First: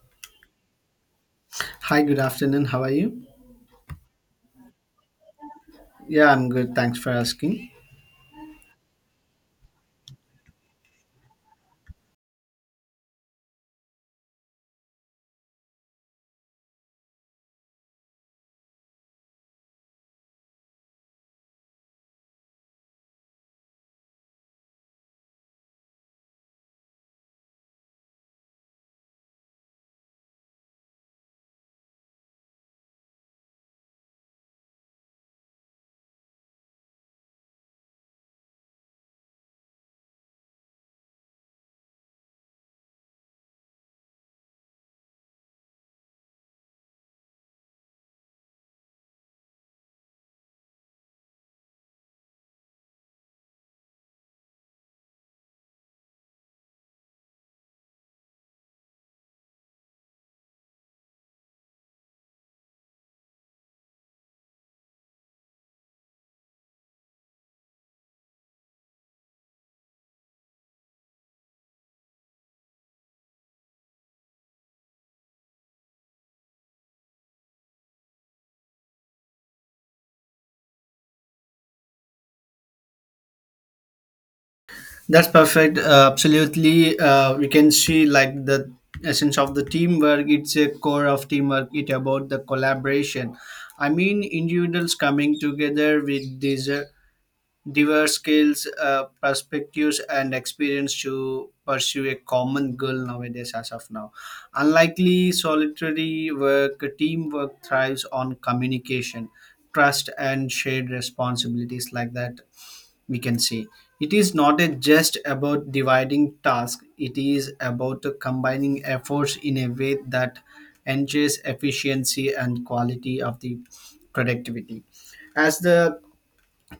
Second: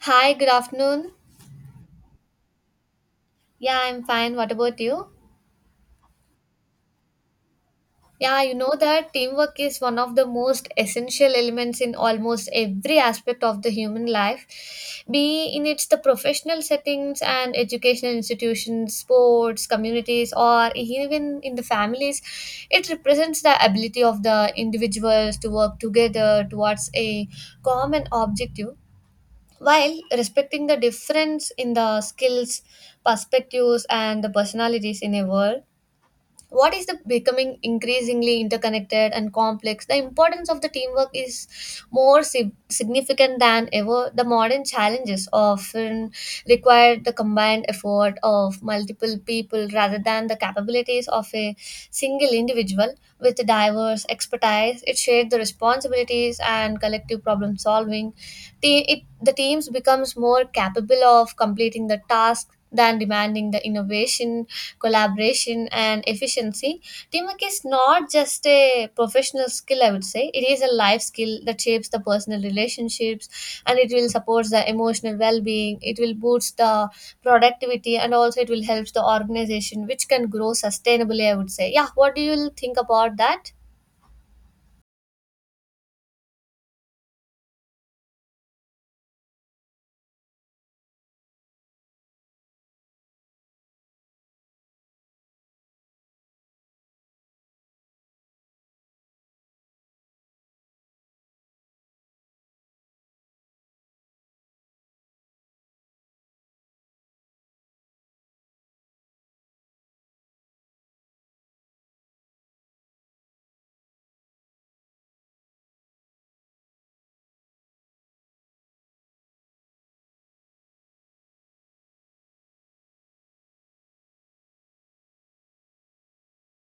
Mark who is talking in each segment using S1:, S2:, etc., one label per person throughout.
S1: Hi, good afternoon.
S2: Hi, good afternoon. How are you?
S1: Yeah, I'm fine. What about you?
S2: Yeah, I'm good. Thanks for asking.
S1: Yeah, you know that teamwork is one of the most essential elements in almost every aspect of the human life, be in its the professional settings and educational institutions, sports, communities, or even in the families. It represents the ability of the individuals to work together towards a common objective while respecting the difference in the skills, perspectives, and the personalities in a world what is the becoming increasingly interconnected and complex. The importance of the teamwork is significant than ever. The modern challenges often require the combined effort of multiple people rather than the capabilities of a single individual with diverse expertise. It shares the responsibilities and collective problem solving. The teams becomes more capable of completing the task than demanding the innovation, collaboration, and efficiency. Teamwork is not just a professional skill, I would say. It is a life skill that shapes the personal relationships and it will support the emotional well being. It will boost the productivity and also it will help the organization, which can grow sustainably, I would say. Yeah, what do you think about that?
S2: That's perfect. Absolutely. We can see like the essence of the teamwork. It's a core of teamwork. It about the collaboration. I mean, individuals coming together with these diverse skills, perspectives, and experience to pursue a common goal nowadays as of now. Unlikely solitary work, teamwork thrives on communication, trust, and shared responsibilities like that we can see. It is not a just about dividing tasks, it is about combining efforts in a way that enhances efficiency and quality of the productivity as the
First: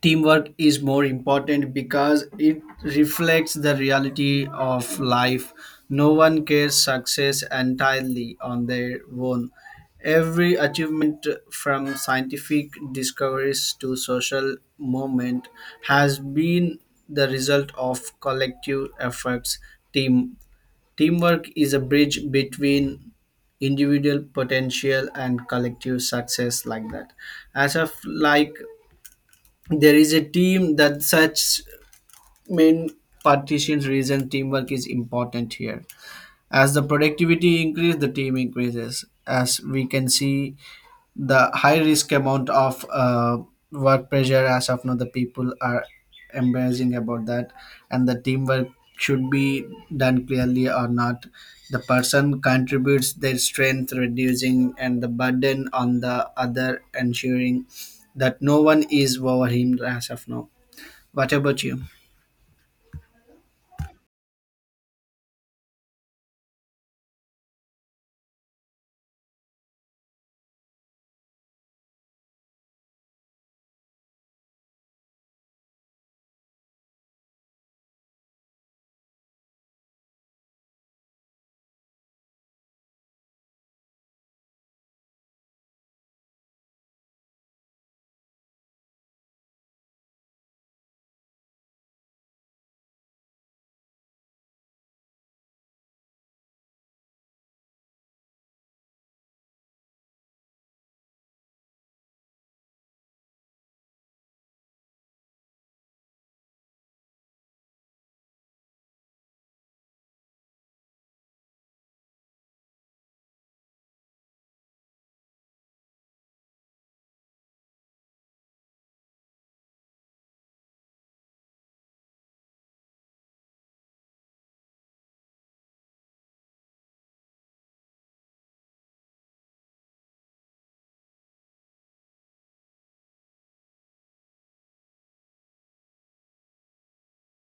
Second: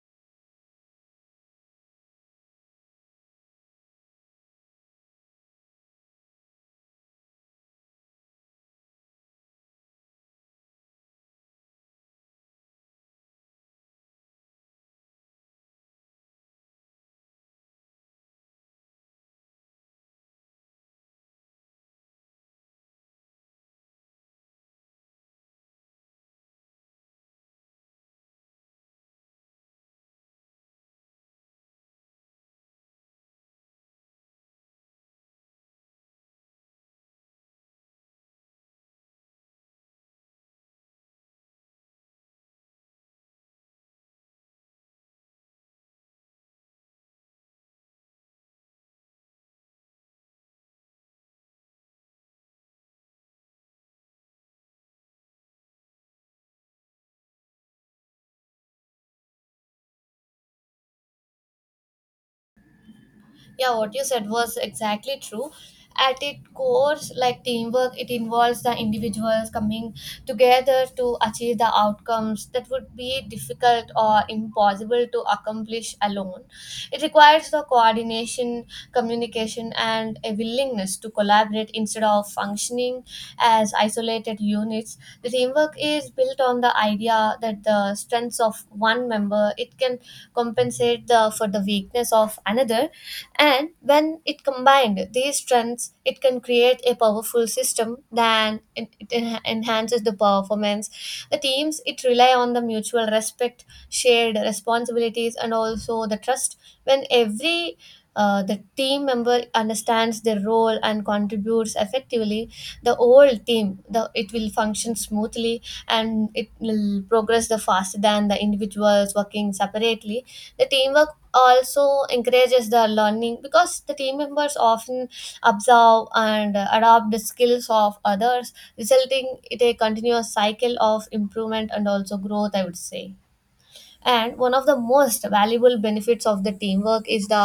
S2: Teamwork is more important because it reflects the reality of life. No one cares success entirely on their own. Every achievement from scientific discoveries to social movement has been the result of collective efforts. Team teamwork is a bridge between individual potential and collective success like that as of like there is a team that such main partitions reason teamwork is important here as the productivity increase the team increases as we can see the high risk amount of work pressure as of now the people are embarrassing about that and the teamwork should be done clearly or not the person contributes their strength reducing and the burden on the other ensuring that no one is over him as of now. What about you?
S1: Yeah, what you said was exactly true. At its core, like teamwork, it involves the individuals coming together to achieve the outcomes that would be difficult or impossible to accomplish alone. It requires the coordination, communication, and a willingness to collaborate instead of functioning as isolated units. The teamwork is built on the idea that the strengths of one member it can compensate the for the weakness of another, and when it combined these strengths, it can create a powerful system that it enhances the performance. The teams it rely on the mutual respect, shared responsibilities, and also the trust. When every the team member understands their role and contributes effectively, the whole team the it will function smoothly and it will progress the faster than the individuals working separately. The teamwork also encourages the learning because the team members often observe and adopt the skills of others, resulting in a continuous cycle of improvement and also growth, I would say. And one of the most valuable benefits of the teamwork is the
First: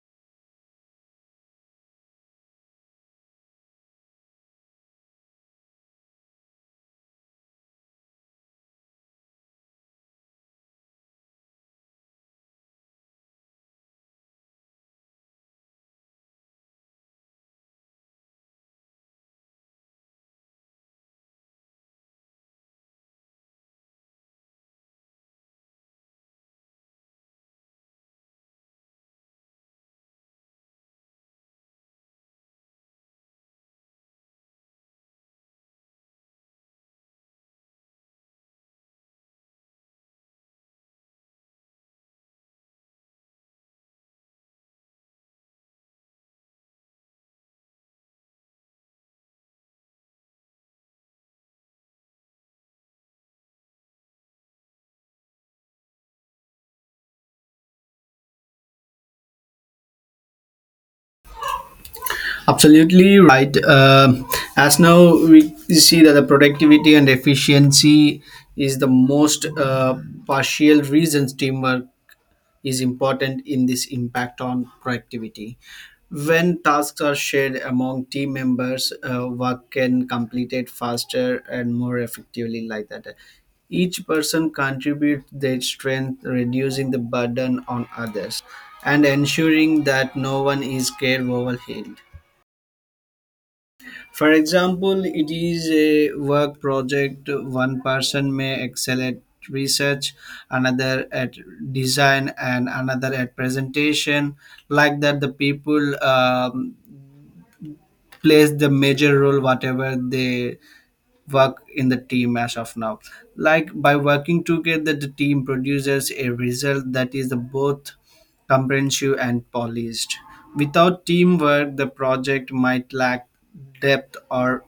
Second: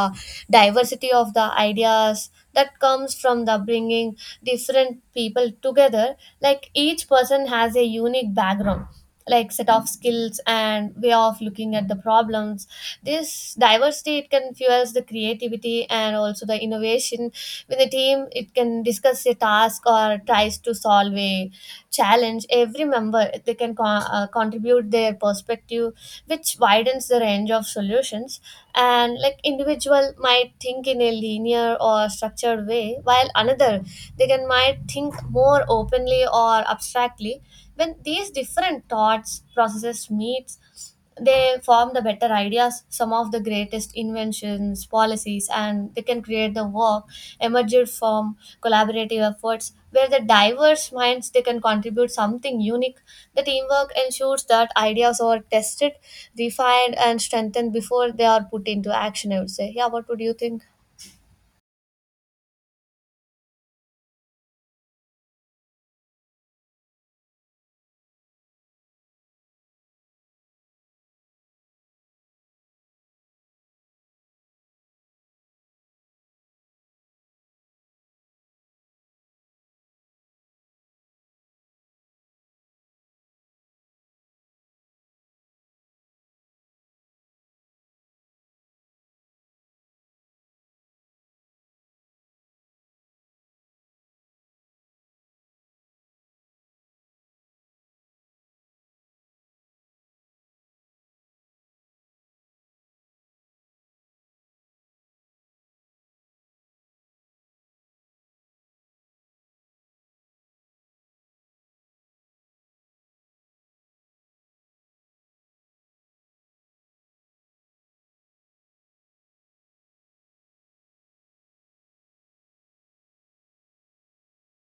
S1: diversity of the ideas that comes from the bringing different people together. Like each person has a unique background, like set of skills and way of looking at the problems. This diversity it can fuels the creativity and also the innovation. With a team, it can discuss a task or tries to solve a challenge. Every member they can contribute their perspective, which widens the range of solutions. And like individual might think in a linear or structured way, while another they can might think more openly or abstractly. When these different thoughts processes meets, they form the better ideas. Some of the greatest inventions, policies, and they can create the work emerged from collaborative efforts where the diverse minds they can contribute something unique. The teamwork ensures that ideas are tested, refined and strengthened before they are put into action, I would say. Yeah, what would you think?
S2: Absolutely right. As now we see that the productivity and efficiency is the most partial reasons teamwork is important in this impact on productivity. When tasks are shared among team members, work can complete it faster and more effectively like that. Each person contributes their strength, reducing the burden on others and ensuring that no one is care overwhelmed. For example, it is a work project. One person may excel at research, another at design, and another at presentation. Like that, the people plays the major role, whatever they work in the team as of now, like by working together the team produces a result that is both comprehensive and polished. Without teamwork the project might lack depth or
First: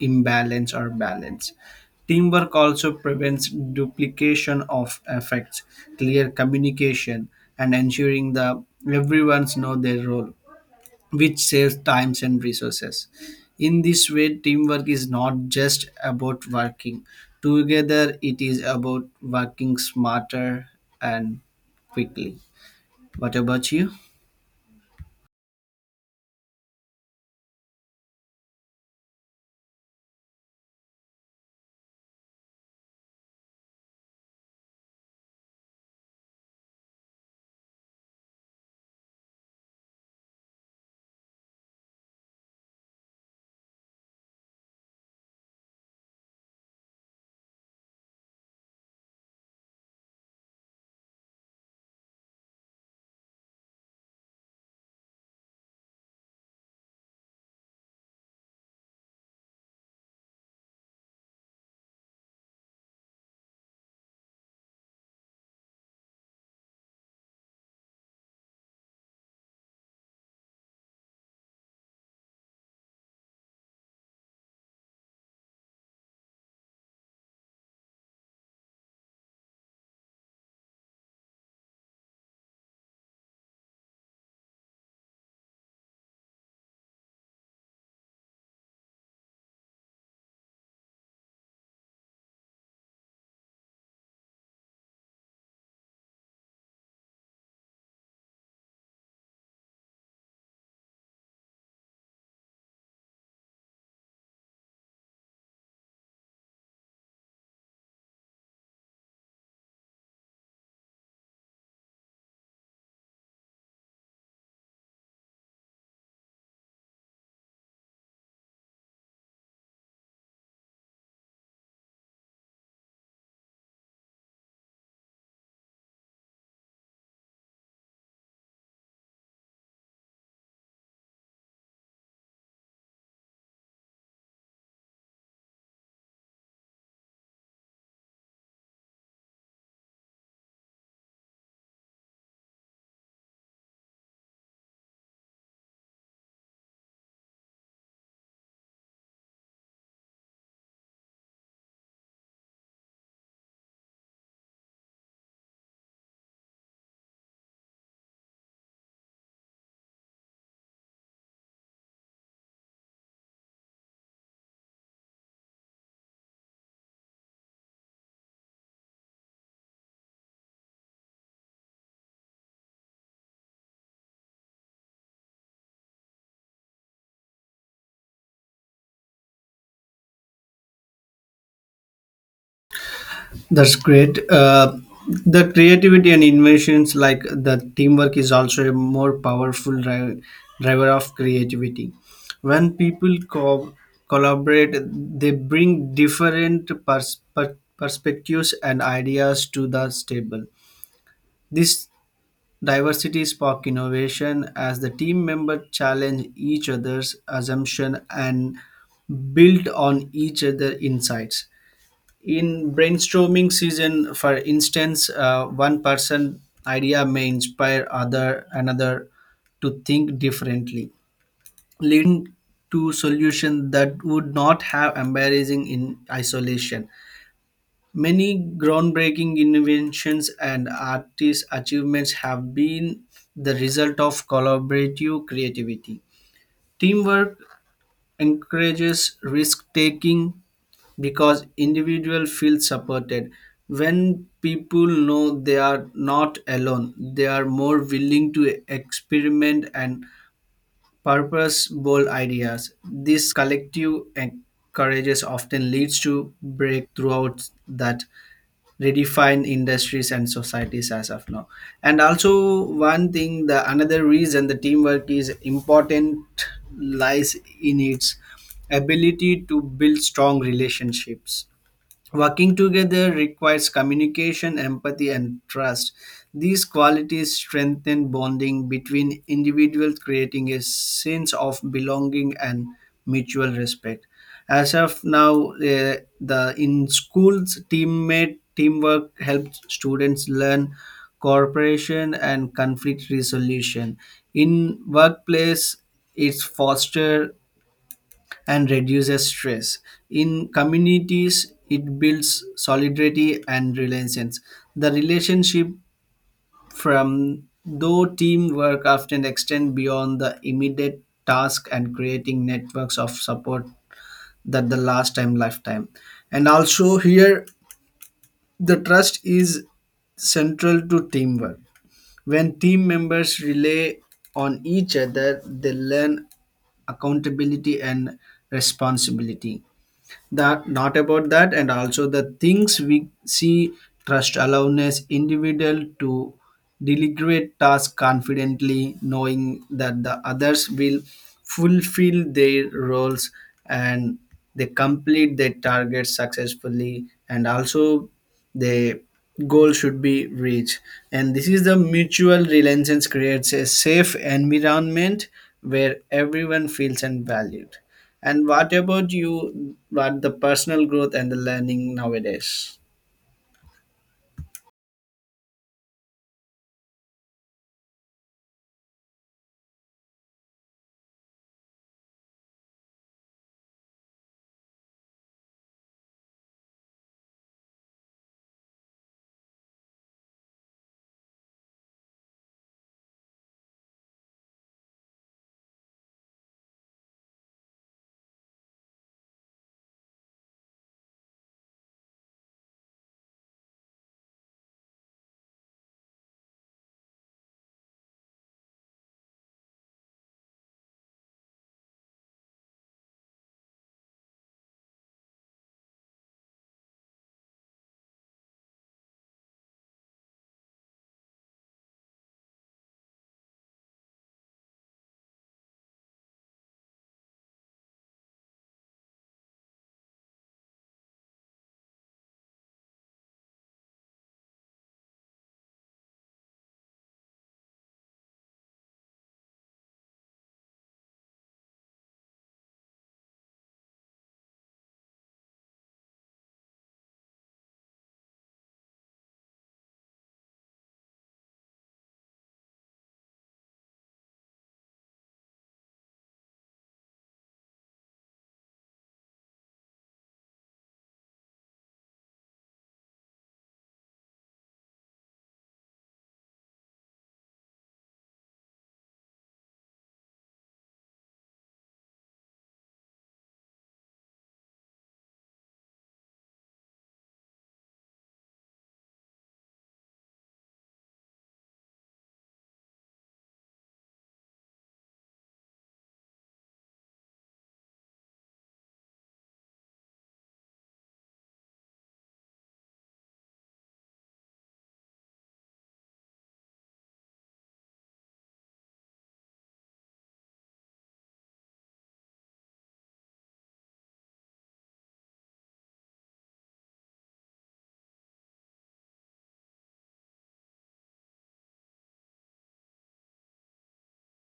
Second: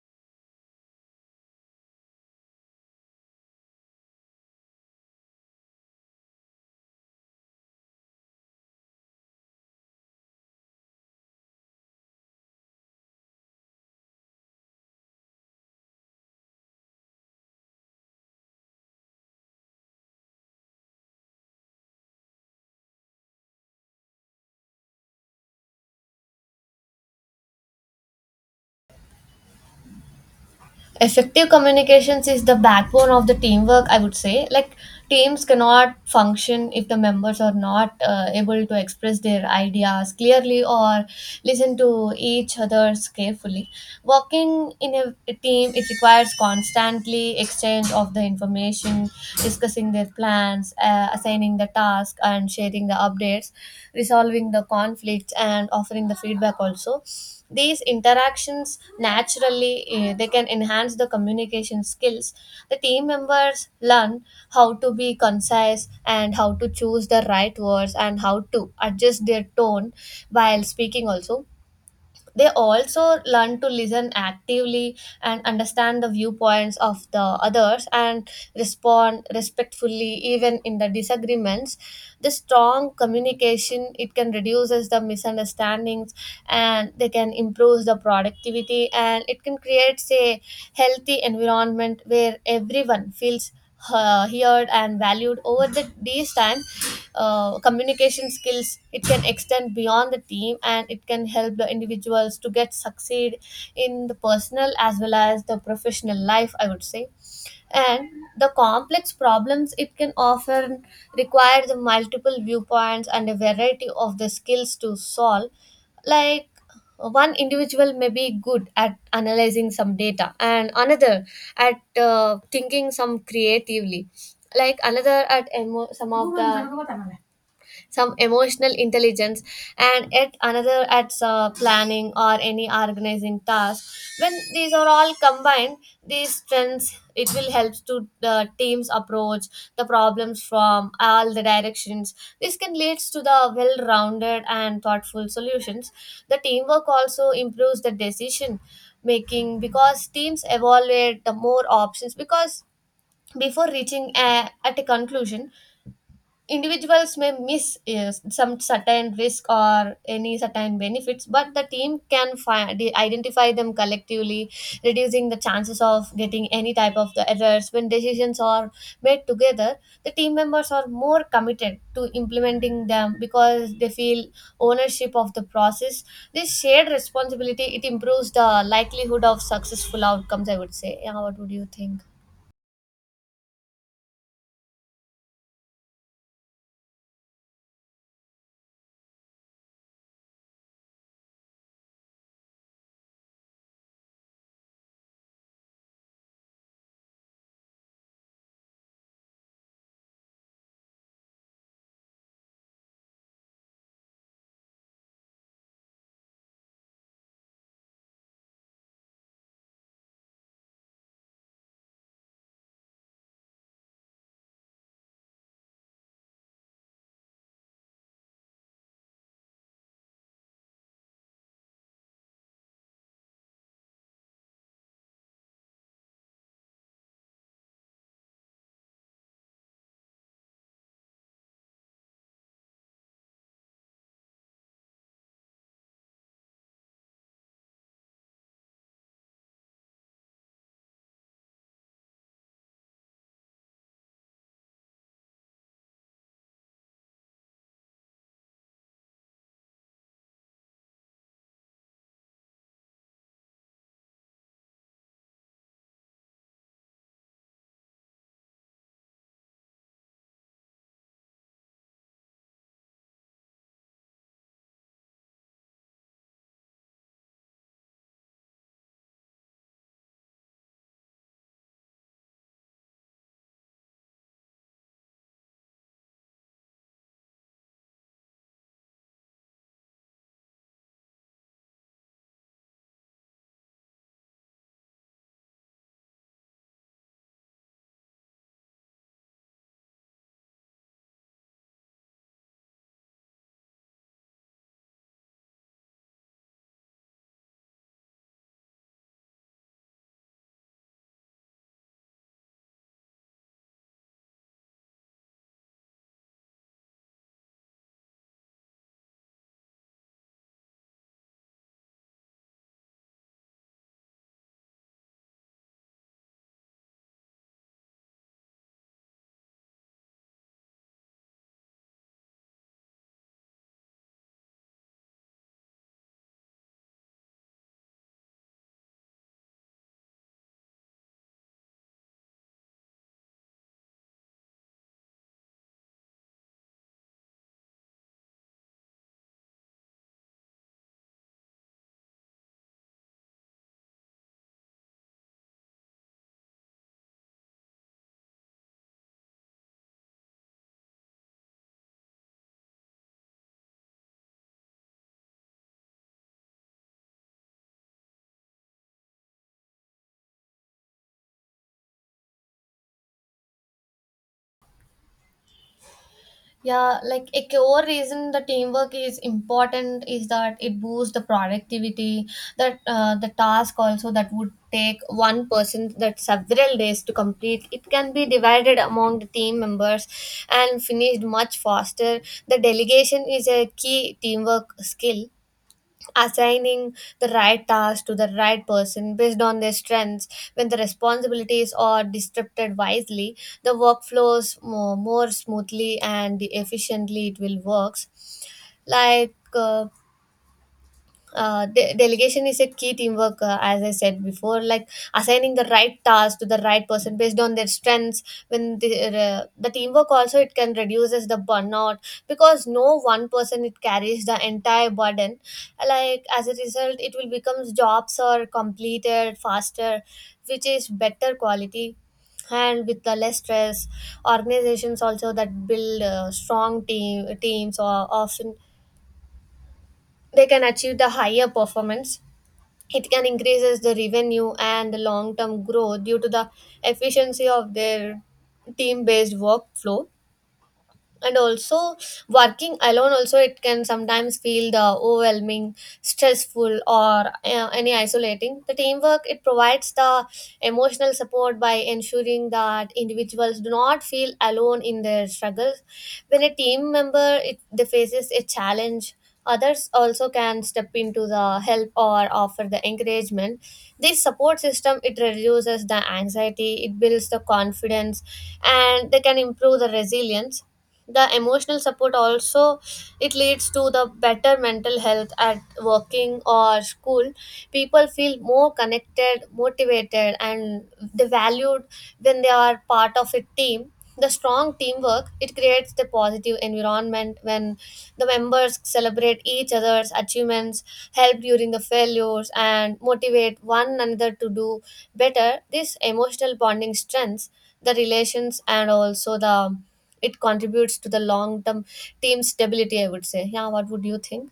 S2: imbalance or balance. Teamwork also prevents duplication of effects, clear communication, and ensuring that everyone's know their role, which saves times and resources. In this way, teamwork is not just about working together, it is about working smarter and quickly. What about you?
S1: Effective communications is the backbone of the teamwork, I would say. Like teams cannot function if the members are not able to express their ideas clearly or listen to each other's carefully. Working in a team it requires constantly exchange of the information, discussing their plans, assigning the task and sharing the updates, resolving the conflicts and offering the feedback also. These interactions naturally they can enhance the communication skills. The team members learn how to be concise and how to choose the right words and how to adjust their tone while speaking also. They also learn to listen actively and understand the viewpoints of the others and respond respectfully even in the disagreements. This strong communication it can reduces the misunderstandings and they can improve the productivity and it can create a healthy environment where everyone feels heard and valued over the day's time. Communication skills it can extend beyond the team and it can help the individuals to get succeed in the personal as well as the professional life, I would say. And the complex problems it can often require the multiple viewpoints and a variety of the skills to solve. Like one individual may be good at analyzing some data, and another at thinking some creatively, like another at some of the some emotional intelligence, and yet another at planning or any organizing task. When these are all combined, these strengths it will help to the teams approach the problems from all the directions. This can lead to the well-rounded and thoughtful solutions. The teamwork also improves the decision making because teams evaluate the more options. Because before reaching at a conclusion, individuals may miss some certain risk or any certain benefits, but the team can find identify them collectively, reducing the chances of getting any type of the errors. When decisions are made together, the team members are more committed to implementing them because they feel ownership of the process. This shared responsibility it improves the likelihood of successful outcomes, I would say. Yeah, what would you think?
S2: That's great. The creativity and innovations, like the teamwork, is also a more powerful driver of creativity. When people collaborate, they bring different perspectives and ideas to the table. This diversity sparked innovation as the team members challenged each other's assumption and built on each other insights. In brainstorming season, for instance, one person idea may inspire other another to think differently, leading to solutions that would not have embarrassing in isolation. Many groundbreaking inventions and artist achievements have been the result of collaborative creativity. Teamwork encourages risk taking because individual feel supported. When people know they are not alone, they are more willing to experiment and purpose bold ideas. This collective encourages often leads to breakthroughs that redefine industries and societies as of now. And also one thing, the another reason the teamwork is important lies in its ability to build strong relationships. Working together requires communication, empathy, and trust. These qualities strengthen bonding between individuals, creating a sense of belonging and mutual respect. As of now, eh, the in schools, teammate teamwork helps students learn cooperation and conflict resolution. In workplace, it's foster and reduces stress. In communities, it builds solidarity and relations. The relationship from though teamwork often extend beyond the immediate task and creating networks of support that the last time lifetime. And also here the trust is central to teamwork. When team members rely on each other, they learn accountability and responsibility that not about that, and also the things we see trust allowness individual to delegate tasks confidently, knowing that the others will fulfill their roles and they complete their targets successfully, and also the goal should be reached, and this is the mutual reliance creates a safe environment where everyone feels and valued. And what about you? What the personal growth and the learning nowadays?
S1: Yeah, like a core reason the teamwork is important is that it boosts the productivity. That the task also that would take one person that several days to complete, it can be divided among the team members and finished much faster. The delegation is a key teamwork skill, assigning the right task to the right person based on their strengths. When the responsibilities are distributed wisely, the work flows more smoothly and efficiently it will works. like uh, Delegation is a key teamwork as I said before, like assigning the right task to the right person based on their strengths. When the teamwork also it can reduces the burnout because no one person it carries the entire burden. Like as a result it will becomes jobs are completed faster, which is better quality, and with the less stress. Organizations also that build strong teams or often they can achieve the higher performance. It can increases the revenue and the long term growth due to the efficiency of their team based workflow. And also, working alone also it can sometimes feel the overwhelming, stressful, or any isolating. The teamwork it provides the emotional support by ensuring that individuals do not feel alone in their struggles. When a team member, they faces a challenge, others also can step into the help or offer the encouragement. This support system it reduces the anxiety, it builds the confidence, and they can improve the resilience. The emotional support also it leads to the better mental health. At working or school, people feel more connected, motivated, and they valued when they are part of a team. The strong teamwork it creates the positive environment when the members celebrate each other's achievements, help during the failures, and motivate one another to do better. This emotional bonding strengthens the relations and also the it contributes to the long term team stability, I would say. Yeah, what would you think?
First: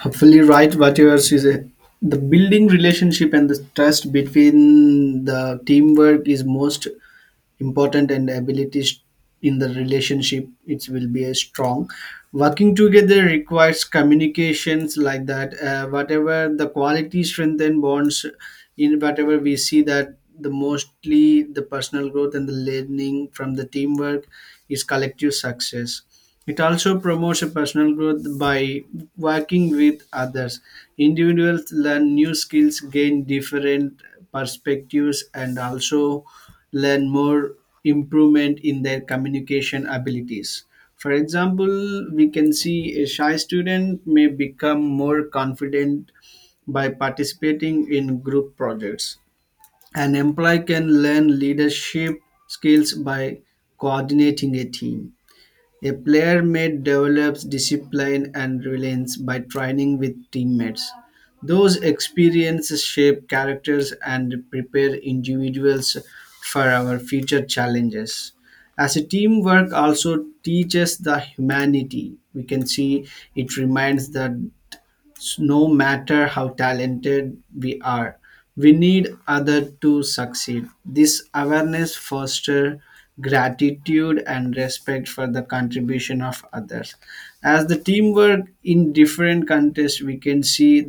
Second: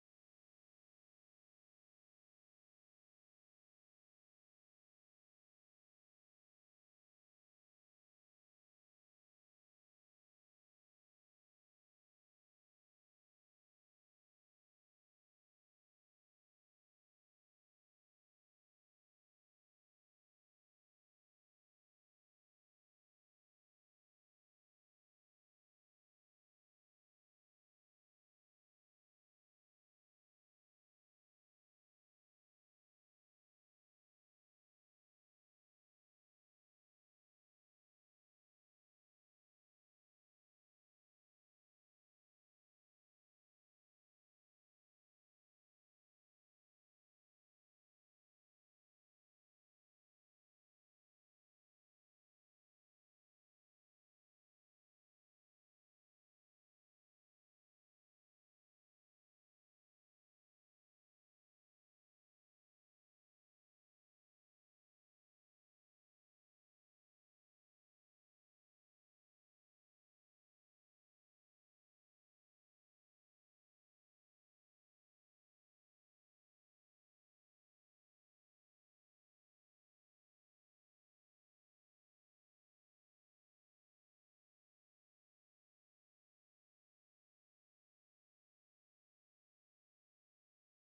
S2: Hopefully right. What yours is a, the building relationship and the trust between the teamwork is most important and abilities in the relationship it will be a strong working together requires communications like that, whatever the quality strengthen bonds in whatever we see, that the mostly the personal growth and the learning from the teamwork is collective success. It also promotes a personal growth by working with others. Individuals learn new skills, gain different perspectives, and also learn more improvement in their communication abilities. For example, we can see a shy student may become more confident by participating in group projects. An employee can learn leadership skills by coordinating a team. A player may develop discipline and reliance by training with teammates. Those experiences shape characters and prepare individuals for our future challenges. As a teamwork also teaches the humanity. We can see it reminds that no matter how talented we are we need other to succeed. This awareness fosters gratitude and respect for the contribution of others. As the teamwork in different contexts we can see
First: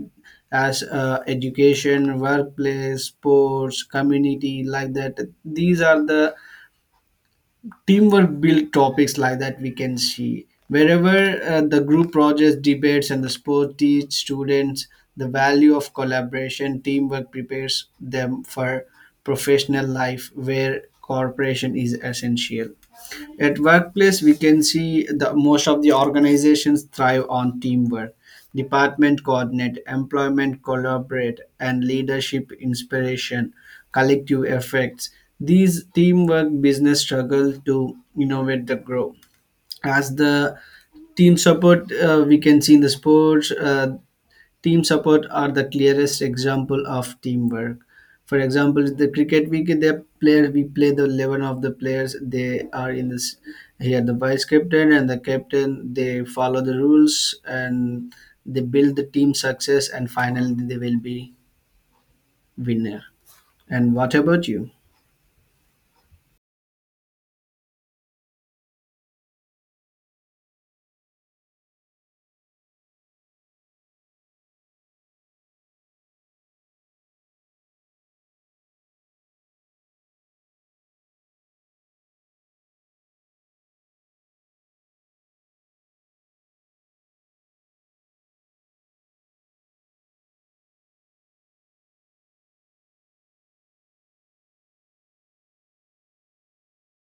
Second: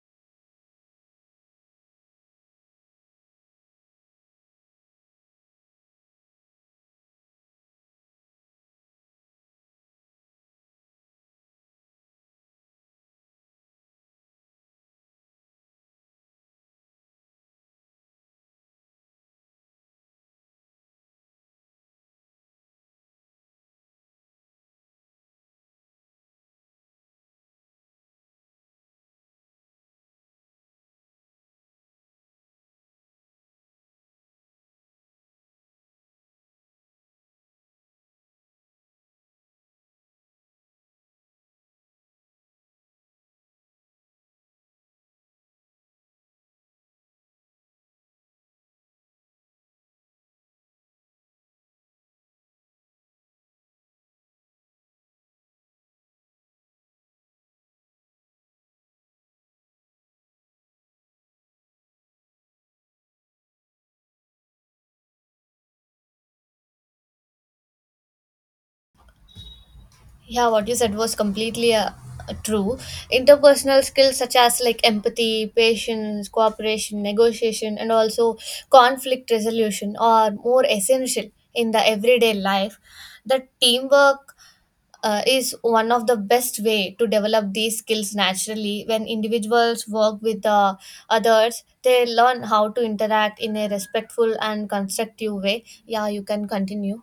S2: as education, workplace, sports, community like that, these are the teamwork build topics like that we can see, wherever the group projects, debates, and the sport teach students the value of collaboration. Teamwork prepares them for professional life where cooperation is essential. At workplace, we can see the most of the organizations thrive on teamwork. Department coordinate, employment collaborate, and leadership inspiration, collective effects. These teamwork business struggle to innovate the grow. As the team support, we can see in the sports. Team support are the clearest example of teamwork. For example, in the cricket we get the player, we play the 11 of the players. They are in this, here the vice captain and the captain. They follow the rules and they build the team success and finally they will be winner. And what about you?
S1: Yeah, what you said was completely true. Interpersonal skills such as like empathy, patience, cooperation, negotiation, and also conflict resolution are more essential in the everyday life. The teamwork is one of the best way to develop these skills naturally. When individuals work with others, they learn how to interact in a respectful and constructive way. Yeah, you can continue.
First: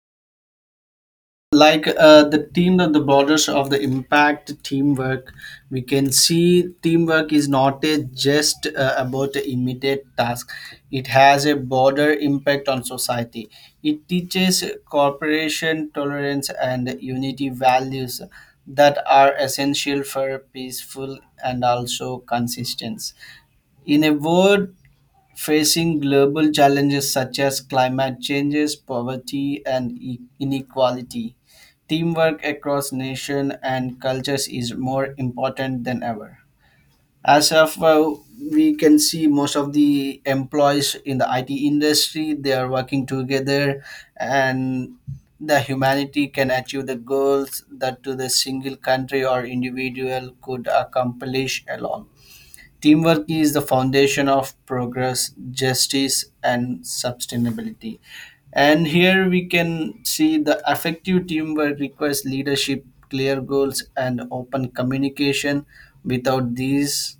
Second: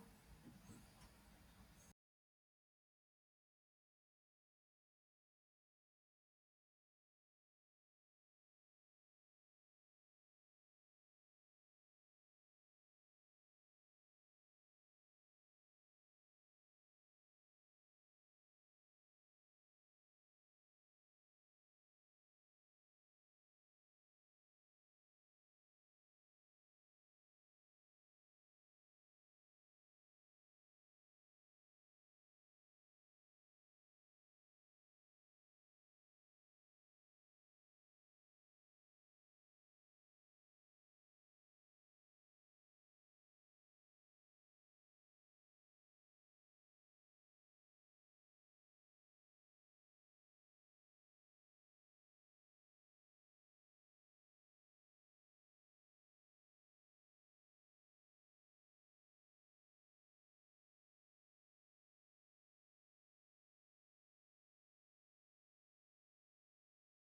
S2: Like the team that the borders of the impact teamwork, we can see teamwork is not a just about a immediate task. It has a broader impact on society. It teaches cooperation, tolerance, and unity values that are essential for peaceful and also consistency. In a word facing global challenges such as climate changes, poverty, and inequality. Teamwork across nation and cultures is more important than ever. As of we can see, most of the employees in the IT industry they are working together, and the humanity can achieve the goals that to the single country or individual could accomplish alone. Teamwork is the foundation of progress, justice, and sustainability. And here we can see the effective teamwork requires leadership, clear goals, and open communication. Without these,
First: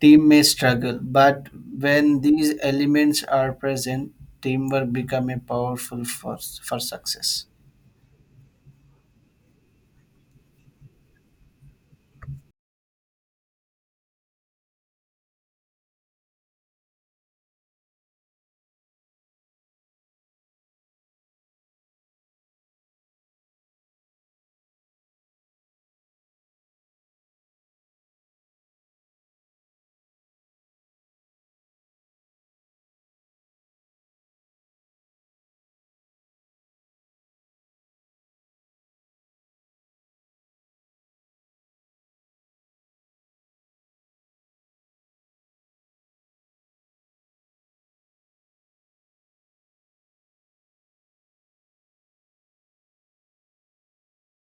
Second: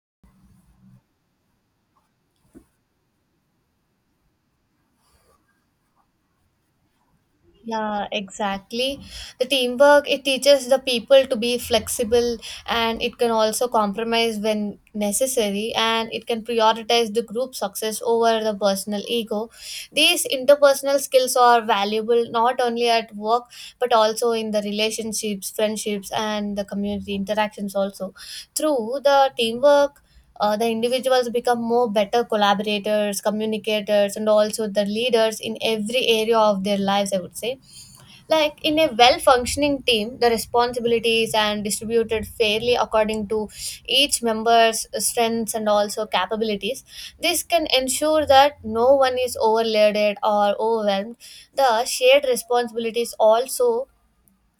S2: team may struggle. But when these elements are present, teamwork become a powerful force for success.
S1: Yeah, exactly. The teamwork, it teaches the people to be flexible and it can also compromise when necessary and it can prioritize the group success over the personal ego. These interpersonal skills are valuable not only at work, but also in the relationships, friendships, and the community interactions also. Through the teamwork, the individuals become more better collaborators, communicators, and also the leaders in every area of their lives, I would say. Like in a well functioning team, the responsibilities and distributed fairly according to each member's strengths and also capabilities. This can ensure that no one is overloaded or overwhelmed. The shared responsibilities also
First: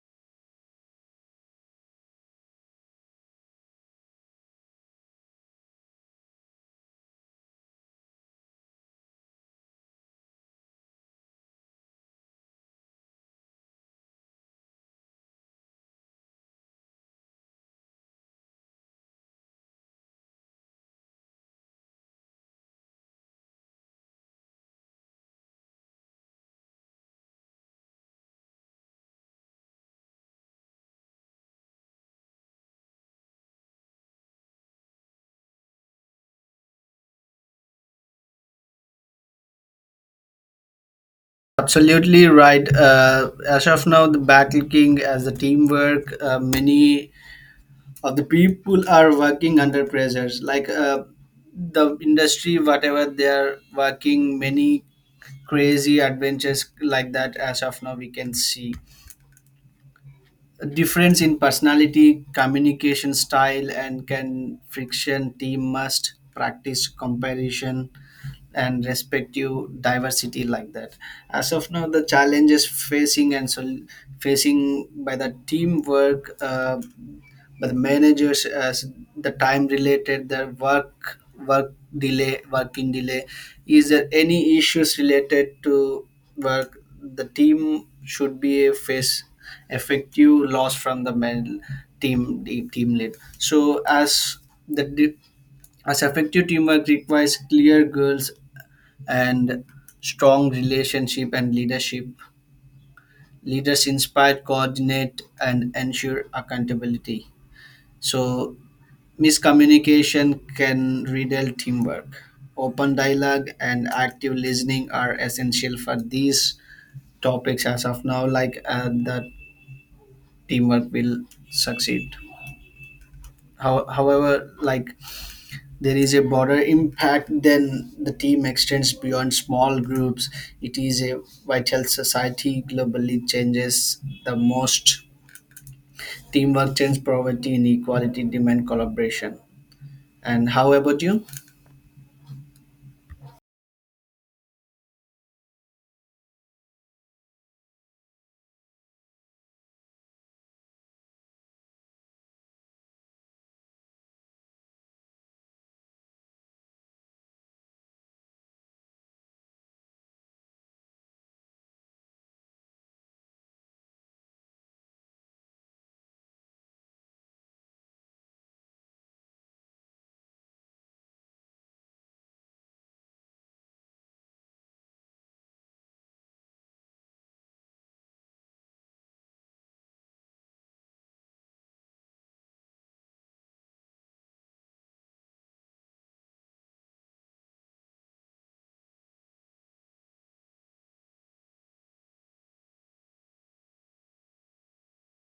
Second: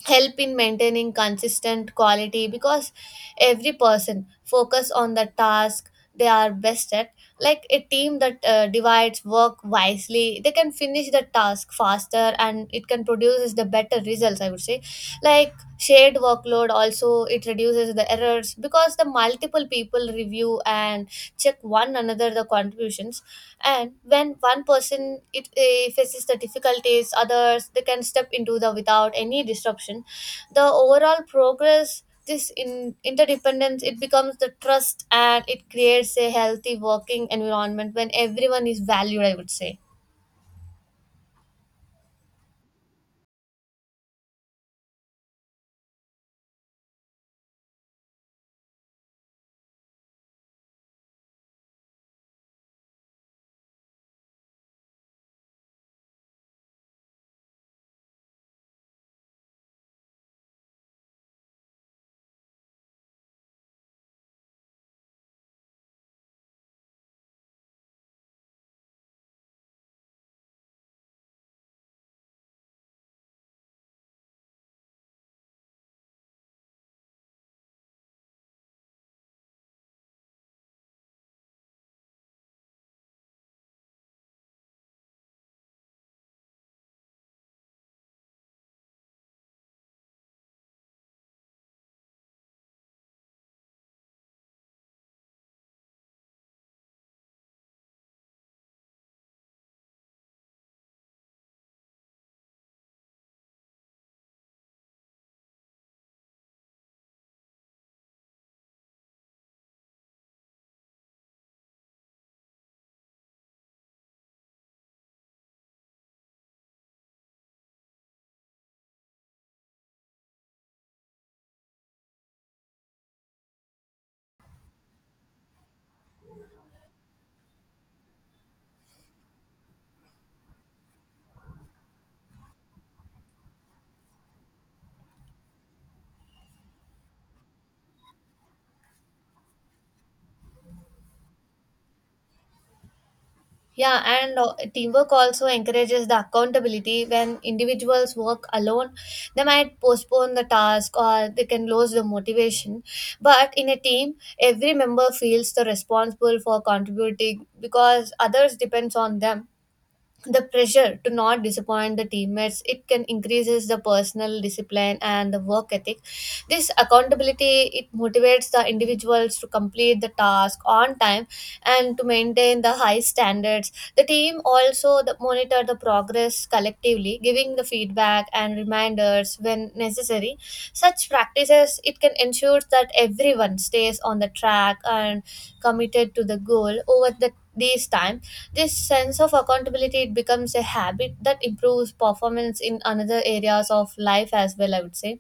S1: help in maintaining consistent quality because every person focus on the task they are best at. Like a team that divides work wisely they can finish the task faster and it can produces the better results, I would say. Like shared workload also it reduces the errors because the multiple people review and check one another the contributions. And when one person it faces the difficulties, others they can step into the without any disruption the overall progress. This in interdependence it becomes the trust and it creates a healthy working environment when everyone is valued, I would say.
S2: Absolutely right. As of now, the Battle King as a teamwork, many the people are working under pressures like the industry whatever they are working, many crazy adventures like that as of now we can see a difference in personality, communication style and can friction team must practice comparison and respective diversity like that. As of now, the challenges facing and facing by the teamwork, but the managers as the time related the work work delay, working delay, is there any issues related to work the team should be a face effective loss from the man team, the team lead, so as the as effective teamwork requires clear goals and strong relationship and leadership. Leaders inspire, coordinate, and ensure accountability. So miscommunication can riddle teamwork. Open dialogue and active listening are essential for these topics as of now, like the teamwork will succeed. How, however, like there is a broader impact, then the team extends beyond small groups. It is a vital society, globally changes the most. Teamwork changes poverty, inequality, demand collaboration. And how about you?
S1: Yeah, and teamwork also encourages the accountability. When individuals work alone, they might postpone the task or they can lose the motivation. But in a team, every member feels the responsible for contributing because others depends on them. The pressure to not disappoint the teammates it can increases the personal discipline and the work ethic. This accountability it motivates the individuals to complete the task on time and to maintain the high standards. The team also the monitor the progress collectively, giving the feedback and reminders when necessary. Such practices it can ensure that everyone stays on the track and committed to the goal over the these time. This sense of accountability it becomes a habit that improves performance in another areas of life as well, I would say.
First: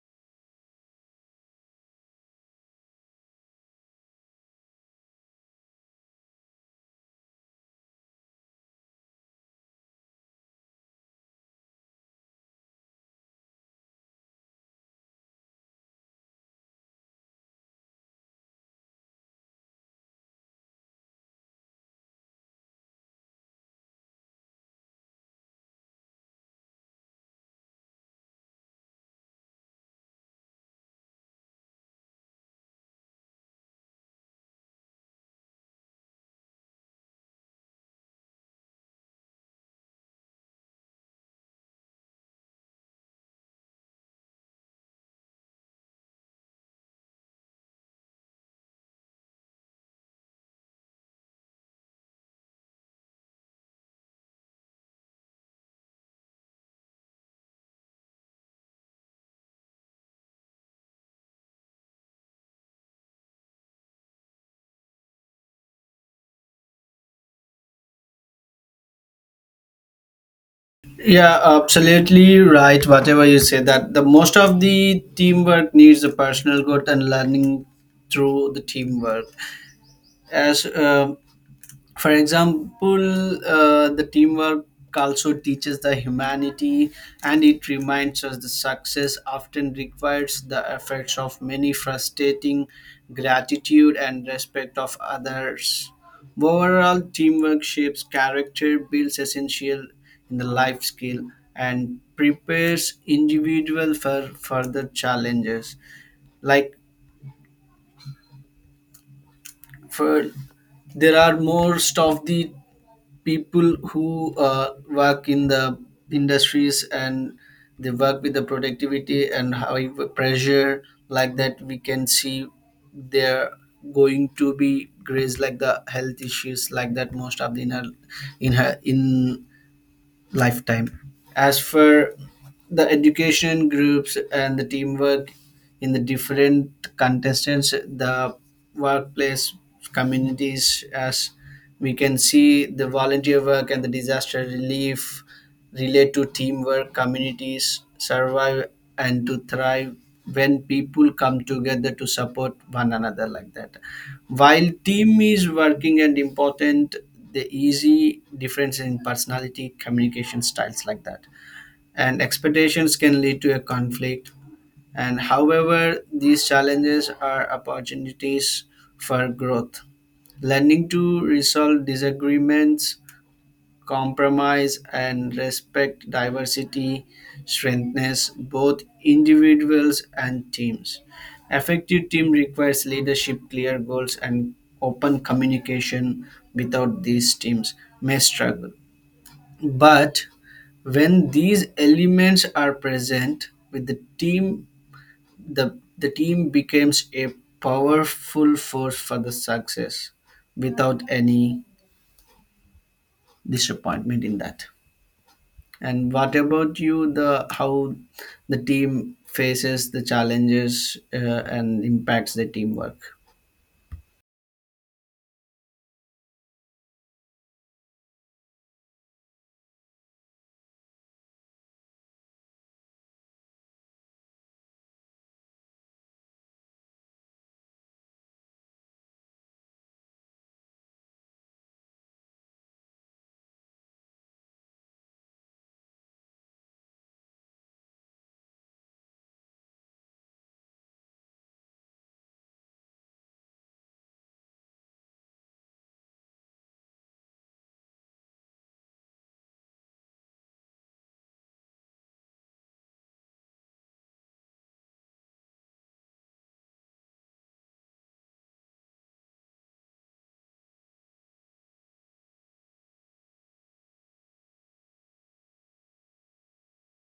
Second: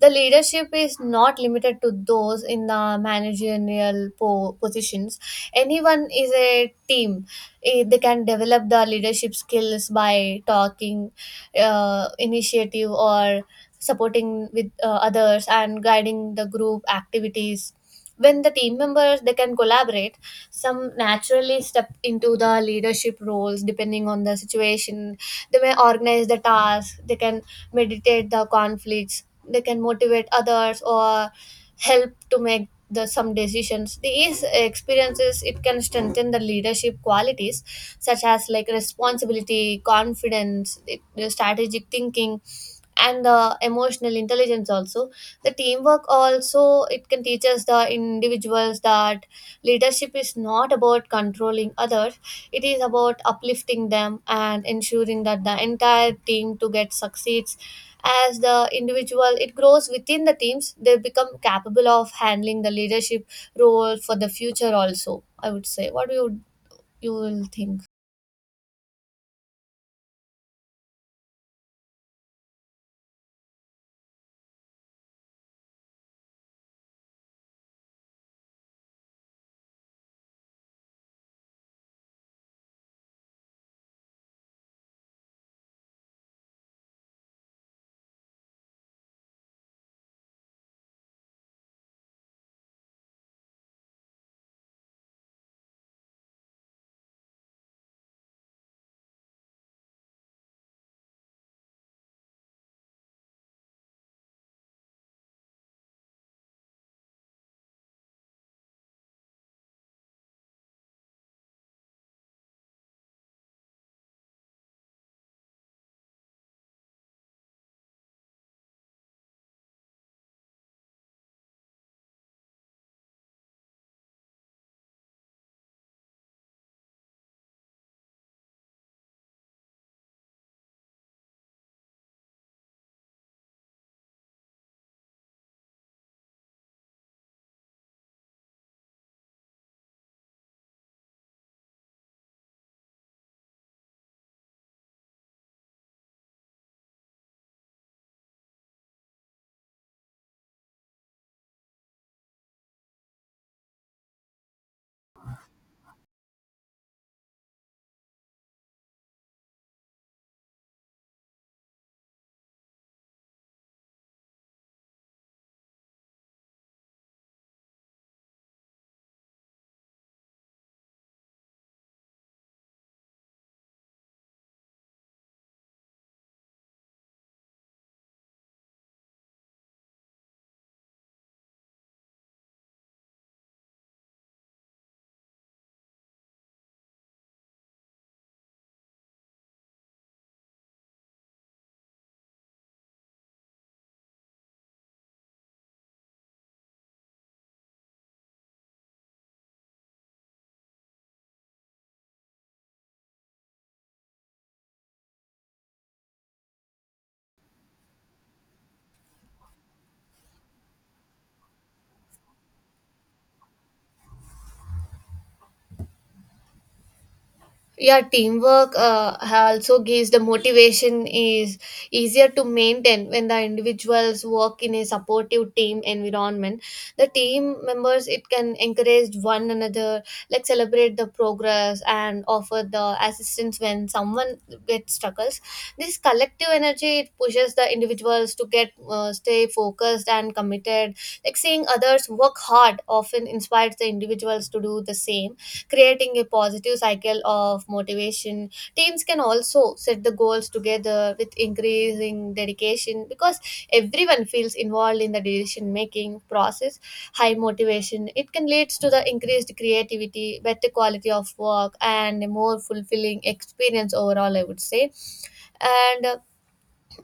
S1: The leadership is not limited to those in the managerial positions. Anyone is a team. They can develop the leadership skills by talking, initiative, or supporting with others and guiding the group activities. When the team members they can collaborate, some naturally step into the leadership roles depending on the situation. They may organize the task. They can meditate the conflicts. They can motivate others or help to make the some decisions. These experiences it can strengthen the leadership qualities such as like responsibility, confidence, the strategic thinking and the emotional intelligence also. The teamwork also it can teach us the individuals that leadership is not about controlling others. It is about uplifting them and ensuring that the entire team to get succeeds. As the individual it grows within the teams, they become capable of handling the leadership role for the future also, I would say. What do you will think?
S2: Yeah, absolutely right. Whatever you say, that the most of the teamwork needs the personal growth and learning through the teamwork. As for example the teamwork also teaches the humanity and it reminds us the success often requires the efforts of many, frustrating gratitude and respect of others. Overall teamwork shapes character, builds essential in the life skill, and prepares individual for further challenges. Like for there are most of the people who work in the industries and they work with the productivity and high pressure like that, we can see they're going to be grace like the health issues like that, most of the in her in lifetime. As for the education groups and the teamwork in the different contestants, the workplace, communities, as we can see, the volunteer work and the disaster relief relate to teamwork, communities survive and to thrive when people come together to support one another like that. While team is working and important, the easy difference in personality, communication styles like that, and expectations can lead to a conflict. And however, these challenges are opportunities for growth. Learning to resolve disagreements, compromise, and respect diversity strengthens both individuals and teams. Effective team requires leadership, clear goals, and open communication. Without these teams, may struggle. But when these elements are present with the team, the team becomes a powerful force for the success without any disappointment in that. And what about you? The how the team faces the challenges and impacts the teamwork.
S1: Yeah, teamwork also gives the motivation is easier to maintain when the individuals work in a supportive team environment. The team members it can encourage one another, like celebrate the progress and offer the assistance when someone gets struggles. This collective energy it pushes the individuals to get stay focused and committed, like seeing others work hard often inspires the individuals to do the same, creating a positive cycle of motivation. Teams can also set the goals together with increasing dedication because everyone feels involved in the decision making process. High motivation it can lead to the increased creativity, better quality of work and a more fulfilling experience overall, I would say. And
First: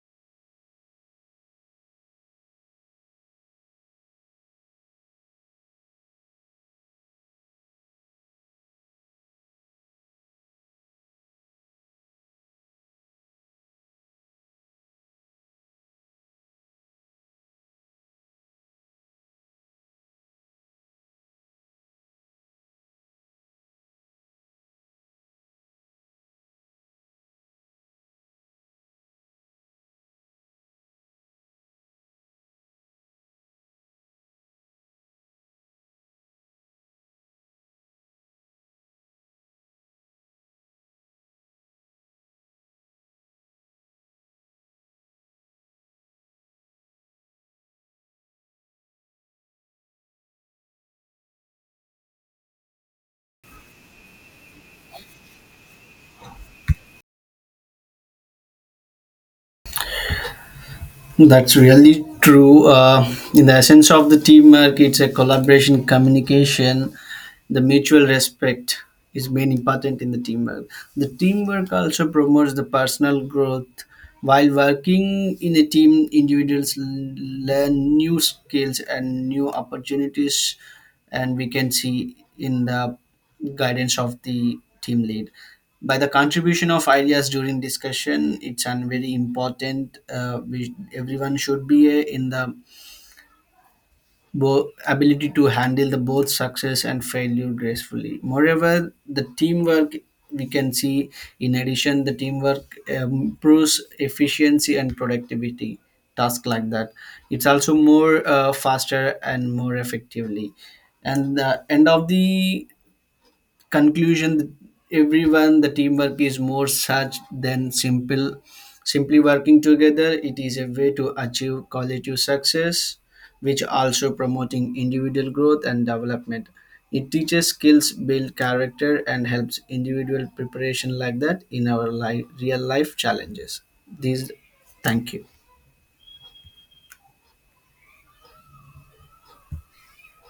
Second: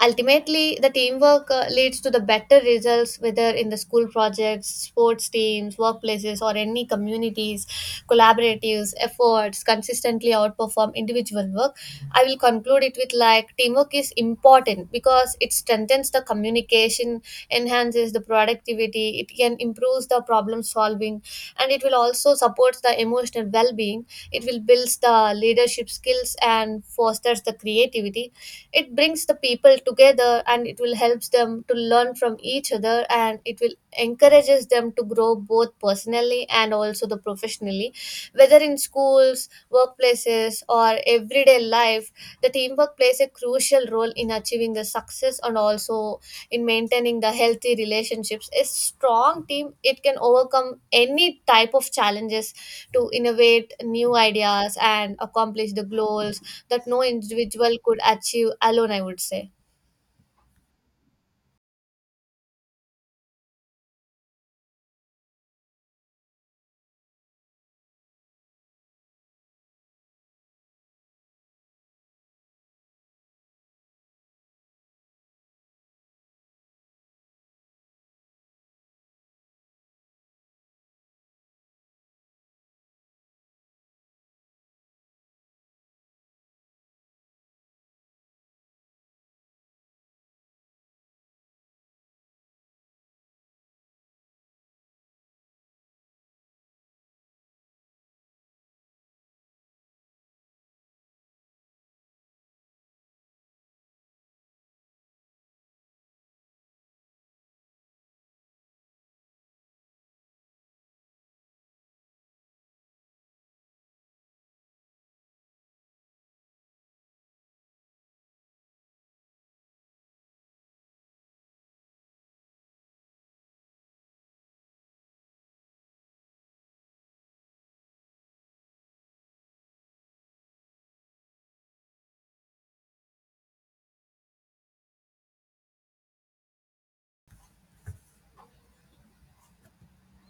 S1: Ultimately, the teamwork leads to the better results, whether in the school projects, sports teams, workplaces, or any communities. Collaboratives, efforts consistently outperform individual work. I will conclude it with like teamwork is important because it strengthens the communication, enhances the productivity, it can improve the problem solving, and it will also support the emotional well being. It will builds the leadership skills and fosters the creativity. It brings the people together and it will helps them to learn from each other, and it will encourages them to grow both personally and also the professionally, whether in schools, workplaces or everyday life. The teamwork plays a crucial role in achieving the success and also in maintaining the healthy relationships. A strong team it can overcome any type of challenges to innovate new ideas and accomplish the goals that no individual could achieve alone, I would say.
S2: That's really true. In the essence of the teamwork, it's a collaboration, communication, the mutual respect is being important in the teamwork. The teamwork also promotes the personal growth. While working in a team individuals learn new skills and new opportunities, and we can see in the guidance of the team lead by the contribution of ideas during discussion it's an very important. We, everyone should be a, in the ability to handle the both success and failure gracefully. Moreover, the teamwork we can see, in addition the teamwork improves efficiency and productivity task like that, it's also more faster and more effectively. And the end of the conclusion, everyone the teamwork is more such than simple simply working together. It is a way to achieve collective success, which also promoting individual growth and development. It teaches skills, build character, and helps individual preparation like that in our life real life challenges. These, thank you.